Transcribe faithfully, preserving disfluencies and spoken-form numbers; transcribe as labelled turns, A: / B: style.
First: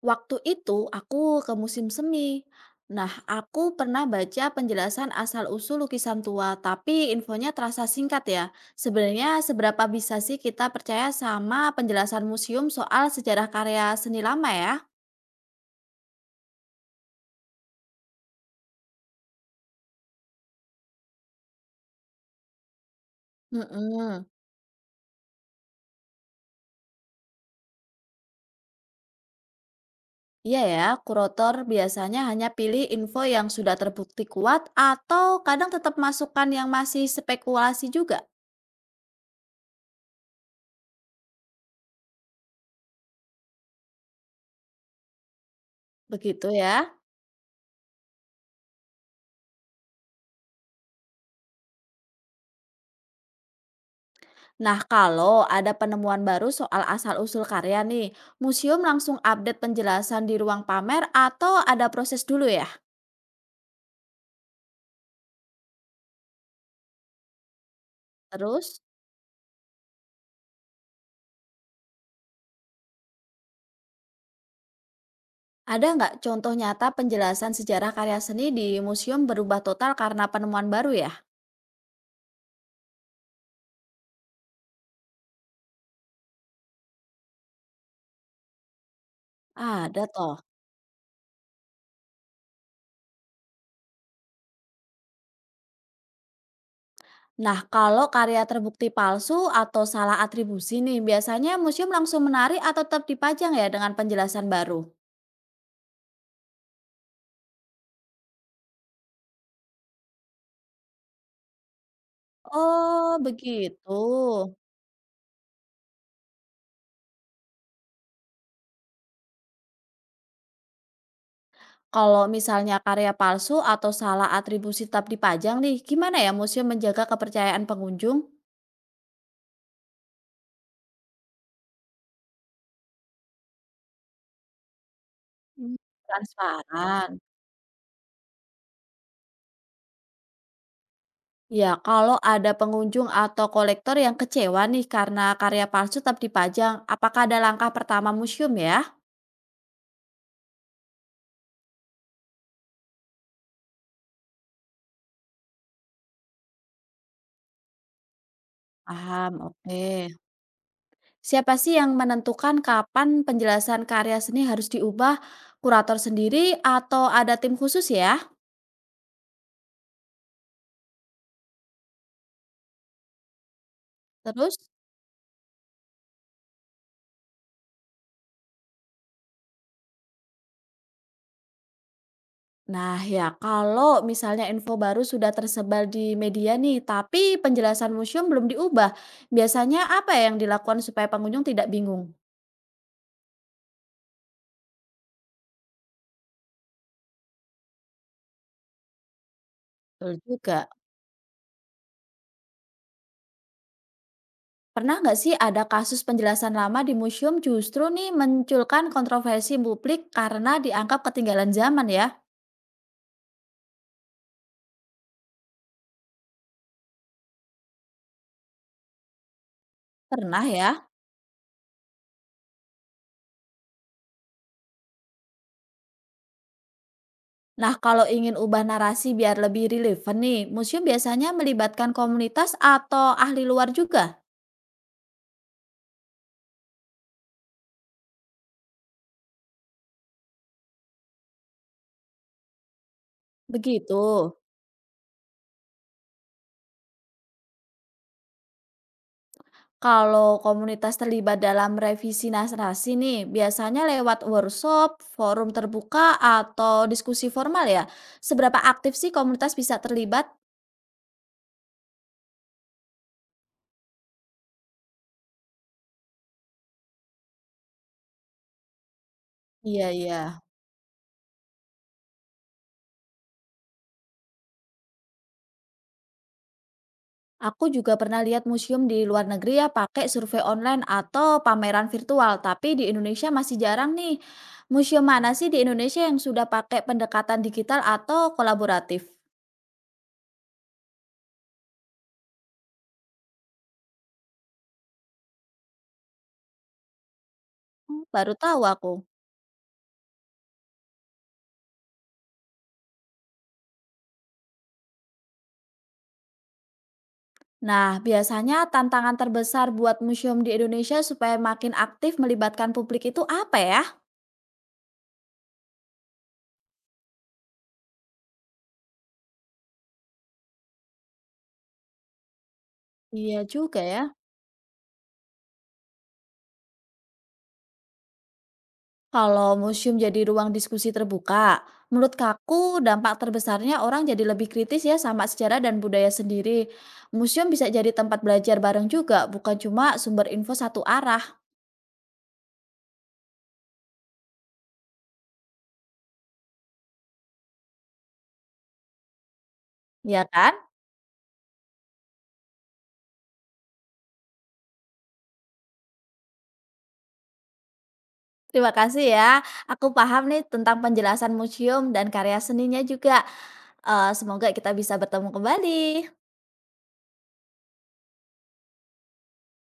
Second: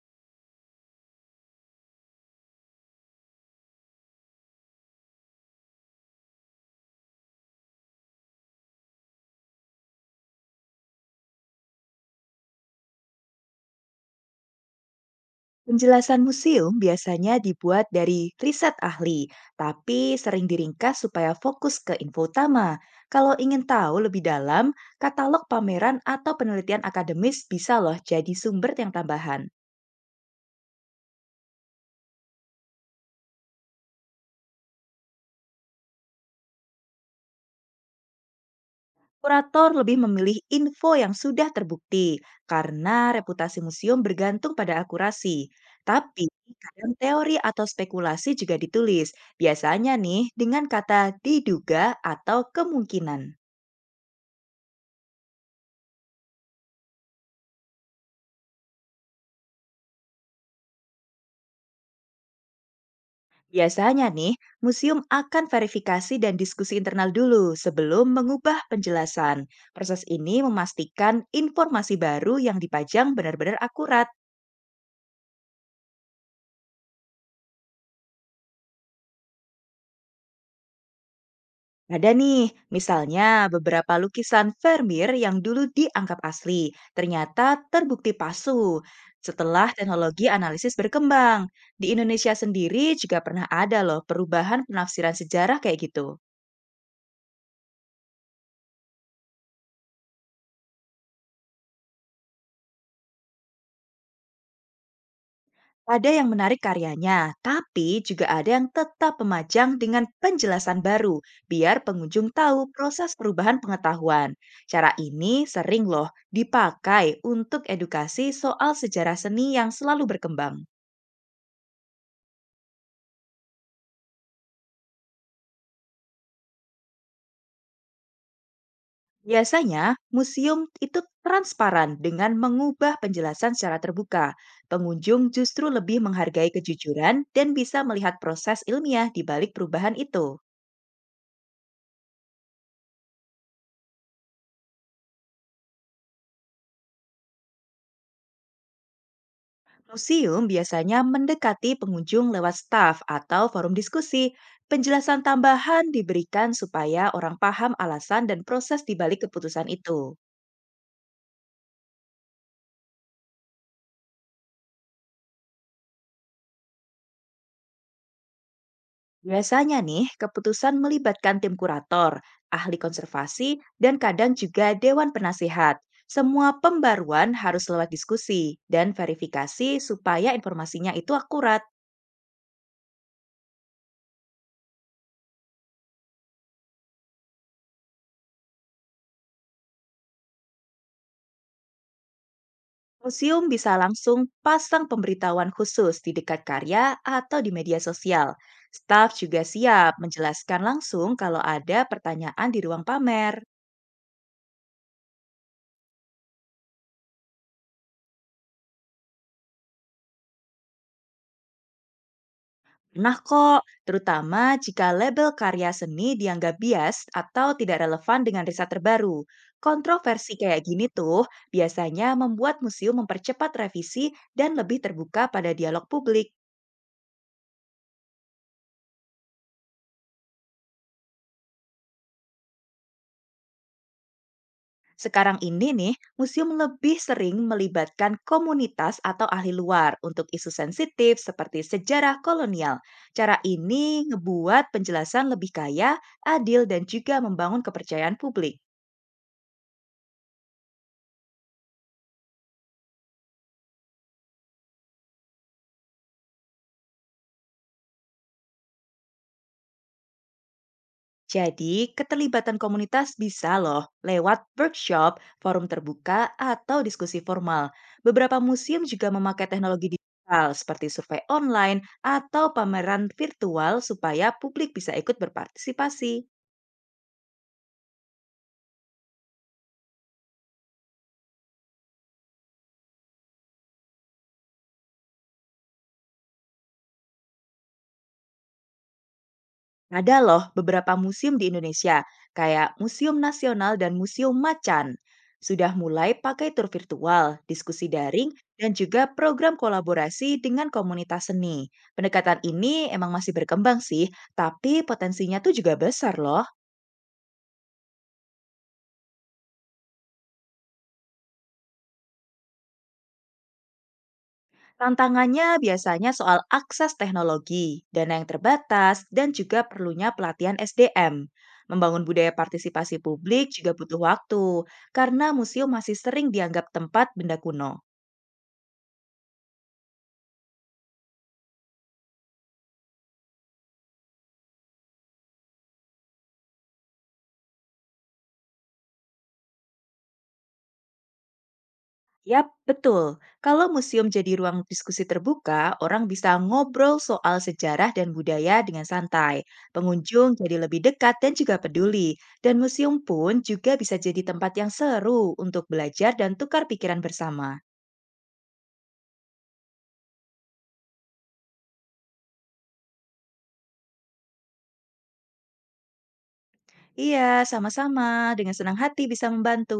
A: Waktu itu aku ke musim semi. Nah, aku pernah baca penjelasan asal-usul lukisan tua, tapi infonya terasa singkat ya. Sebenarnya seberapa bisa sih kita percaya sama penjelasan museum soal sejarah karya seni lama ya?
B: Penjelasan museum biasanya dibuat dari riset ahli, tapi sering diringkas supaya fokus ke info utama. Kalau ingin tahu lebih
A: Mm-mm.
B: dalam, katalog pameran atau penelitian akademis bisa loh jadi sumber yang tambahan.
A: Iya ya, kurator biasanya hanya pilih info yang sudah terbukti kuat atau kadang tetap masukan yang masih spekulasi juga.
B: Kurator lebih memilih info yang sudah terbukti karena reputasi museum bergantung pada akurasi. Tapi
A: Begitu ya.
B: kadang teori atau spekulasi juga ditulis, biasanya nih dengan kata diduga atau kemungkinan.
A: Nah, kalau ada penemuan baru soal asal-usul karya nih, museum langsung update penjelasan di ruang pamer atau ada proses dulu ya?
B: Biasanya nih, museum akan verifikasi dan diskusi internal dulu sebelum mengubah
A: Terus,
B: penjelasan. Proses ini memastikan informasi baru yang dipajang benar-benar akurat.
A: ada nggak contoh nyata penjelasan sejarah karya seni di museum berubah total karena penemuan baru ya?
B: Ada nih, misalnya beberapa lukisan Vermeer yang dulu dianggap asli, ternyata terbukti palsu. Setelah
A: Ada
B: teknologi
A: toh.
B: analisis berkembang, di Indonesia sendiri juga pernah ada loh perubahan penafsiran sejarah kayak gitu.
A: Nah, kalau karya terbukti palsu atau salah atribusi nih, biasanya museum langsung menarik atau tetap dipajang ya dengan penjelasan baru?
B: Ada yang menarik karyanya, tapi juga ada yang tetap memajang dengan penjelasan baru, biar pengunjung tahu proses
A: Oh,
B: perubahan
A: begitu.
B: pengetahuan. Cara ini sering loh dipakai untuk edukasi soal sejarah seni yang selalu berkembang.
A: Kalau misalnya karya palsu atau salah atribusi tetap dipajang nih, gimana ya museum menjaga kepercayaan pengunjung?
B: Biasanya, museum itu transparan dengan mengubah penjelasan secara terbuka. Pengunjung justru
A: Hmm.
B: lebih menghargai kejujuran
A: Transparan.
B: dan bisa melihat proses ilmiah di balik perubahan itu.
A: Ya, kalau ada pengunjung atau kolektor yang kecewa nih karena karya palsu tetap dipajang, apakah ada langkah pertama museum ya?
B: Museum biasanya mendekati pengunjung lewat staf atau forum diskusi. Penjelasan tambahan diberikan supaya orang paham alasan dan proses di balik
A: Paham,
B: keputusan
A: oke.
B: itu.
A: Siapa sih yang menentukan kapan penjelasan karya seni harus diubah? Kurator sendiri atau ada tim khusus ya?
B: Biasanya nih, keputusan melibatkan tim kurator, ahli konservasi, dan kadang
A: Terus?
B: juga dewan penasihat. Semua pembaruan harus lewat diskusi dan verifikasi supaya informasinya itu akurat.
A: Nah ya, kalau misalnya info baru sudah tersebar di media nih, tapi penjelasan museum belum diubah, biasanya apa ya yang dilakukan supaya pengunjung tidak bingung?
B: Museum bisa langsung pasang pemberitahuan khusus di dekat karya atau di media sosial. Staf juga siap
A: Betul
B: menjelaskan
A: juga.
B: langsung kalau ada pertanyaan di ruang pamer.
A: Pernah nggak sih ada kasus penjelasan lama di museum justru nih menculkan kontroversi publik karena dianggap ketinggalan zaman ya?
B: Nah kok, terutama jika label karya seni dianggap bias atau tidak relevan dengan riset terbaru. Kontroversi
A: Pernah
B: kayak
A: ya?
B: gini tuh biasanya membuat museum mempercepat revisi dan lebih terbuka pada dialog publik.
A: Nah, kalau ingin ubah narasi biar lebih relevan nih, museum biasanya melibatkan komunitas atau ahli luar juga?
B: Sekarang ini nih, museum lebih sering melibatkan komunitas atau ahli luar untuk isu sensitif seperti sejarah kolonial. Cara ini
A: Begitu.
B: ngebuat penjelasan lebih kaya, adil, dan juga membangun kepercayaan publik.
A: Kalau komunitas terlibat dalam revisi naskah nih, biasanya lewat workshop, forum terbuka, atau diskusi formal ya. Seberapa aktif sih komunitas bisa terlibat?
B: Jadi, keterlibatan komunitas bisa loh lewat workshop, forum terbuka, atau diskusi formal. Beberapa museum juga memakai teknologi
A: Iya, iya.
B: digital seperti survei online atau pameran virtual supaya publik bisa ikut berpartisipasi.
A: Aku juga pernah lihat museum di luar negeri ya pakai survei online atau pameran virtual, tapi di Indonesia masih jarang nih. Museum mana sih di Indonesia yang sudah pakai pendekatan digital atau kolaboratif?
B: Ada loh beberapa museum di Indonesia, kayak Museum Nasional dan Museum Macan. Sudah mulai pakai tur virtual, diskusi
A: Hmm,
B: daring,
A: baru tahu
B: dan
A: aku.
B: juga program kolaborasi dengan komunitas seni. Pendekatan ini emang masih berkembang sih, tapi potensinya tuh juga besar loh.
A: Nah, biasanya tantangan terbesar buat museum di Indonesia supaya makin aktif melibatkan publik itu apa ya?
B: Tantangannya biasanya soal akses teknologi, dana yang terbatas, dan juga perlunya pelatihan S D M. Membangun budaya partisipasi
A: Iya
B: publik juga
A: juga ya.
B: butuh waktu, karena museum masih sering dianggap tempat benda kuno.
A: Kalau museum jadi ruang diskusi terbuka, menurut Kaku dampak terbesarnya orang jadi lebih kritis ya sama sejarah dan budaya sendiri. Museum bisa jadi tempat belajar bareng juga, bukan cuma sumber info satu arah,
B: Yap, betul. Kalau museum jadi ruang diskusi terbuka, orang bisa ngobrol soal sejarah dan budaya dengan santai.
A: ya
B: Pengunjung
A: kan?
B: jadi lebih dekat dan juga peduli. Dan museum pun juga bisa jadi tempat yang seru untuk belajar dan tukar pikiran bersama.
A: Terima kasih ya. Aku paham nih tentang penjelasan museum dan karya seninya juga. Eh, semoga kita bisa bertemu kembali.
B: Iya, sama-sama. Dengan senang hati bisa membantu.